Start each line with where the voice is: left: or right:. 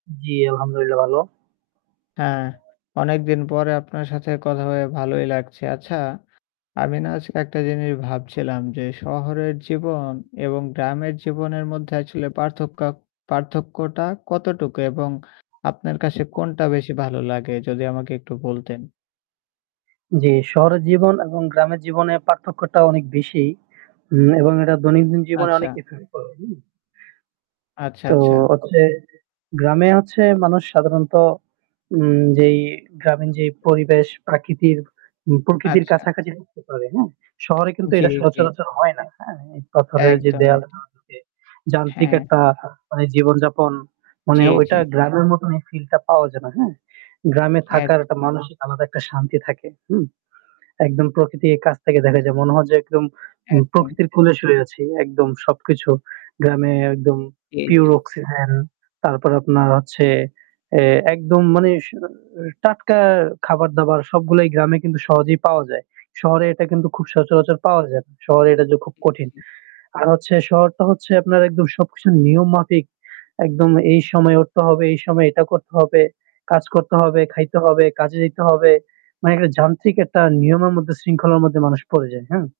right: জ্বি, আলহামদুলিল্লাহ ভালো।
left: হ্যাঁ অনেক দিন পরে আপনার সাথে কথা হয়ে ভালোই লাগছে। আচ্ছা আমি না আজ একটা জিনিস ভাবছিলাম যে শহরের জীবন এবং গ্রামের জীবনের মধ্যে আসলে পার্থক পার্থক্যটা কতটুকু? এবং আপনার কাছে কোনটা বেশি ভালো লাগে যদি আমাকে একটু বলতেন?
right: জ্বী শহরের জীবন এবং গ্রামের জীবনের পার্থক্যটা অনেক বেশি উ এবং এটা দৈনন্দিন জীবনে অনেক
left: আচ্ছা।
right: ইফেক্ট করে
left: আচ্ছা,
right: তো
left: আচ্ছা।
right: হচ্ছে গ্রামে হচ্ছে মানুষ সাধারণত উ যেই গ্রামীন যে পরিবেশ প্রাকৃতির উ প্রকৃতির
left: আচ্ছা।
right: কাছাকাছি হতে পারে। হ্যাঁ? শহরে কিন্তু
left: জী,
right: এটা
left: জী।
right: সচরাচর হয় না। হ্যাঁ? ইট পাথরের
left: একদম,
right: যে
left: একদম।
right: দেওয়ালটা আছে যান্ত্রিক
left: হ্যাঁ।
right: একটা মানে জীবনযাপন মানে
left: জ্বি,
right: ওইটা
left: জ্বি।
right: গ্রামের মত এই ফিলটা পাওয়া যায় না। হ্যাঁ? গ্রামে
left: একদ
right: থাকার একটা মানসিক আলাদা একটা শান্তি থাকে। হু? একদম প্রকৃতির কাছ থেকে দেখা যায়। মনে হয় যে একদম
left: একদম।
right: প্রকৃতির ফুলে শুয়ে আছি। একদম সবকিছু। গ্রামে একদম
left: জ্বি, জ্বি।
right: pure অক্সিজেন তারপর আপনার হচ্ছে এ একদম মানে স অ টাটকা খাবার-দাবার সবগুলাই গ্রামে কিন্তু সহজেই পাওয়া যায়। শহরে এটা কিন্তু খুব সচরাচর পাওয়া যায় না। শহরে এটা যে খুব
left: জ্বি,
right: কঠিন।
left: জ্বি।
right: আর হচ্ছে শহরটা হচ্ছে আপনার একদম সবকিছু নিয়ম মাফিক। একদম এই সময়ে উঠতে হবে, এই সময়ে এটা করতে হবে। কাজ করতে হবে, খাইতে হবে, কাজে যাইতে হবে। মানে একটা যান্ত্রিক একটা নিয়মের মধ্যে শৃঙ্খলার মধ্যে মানুষ পড়ে যায়। হ্যাঁ?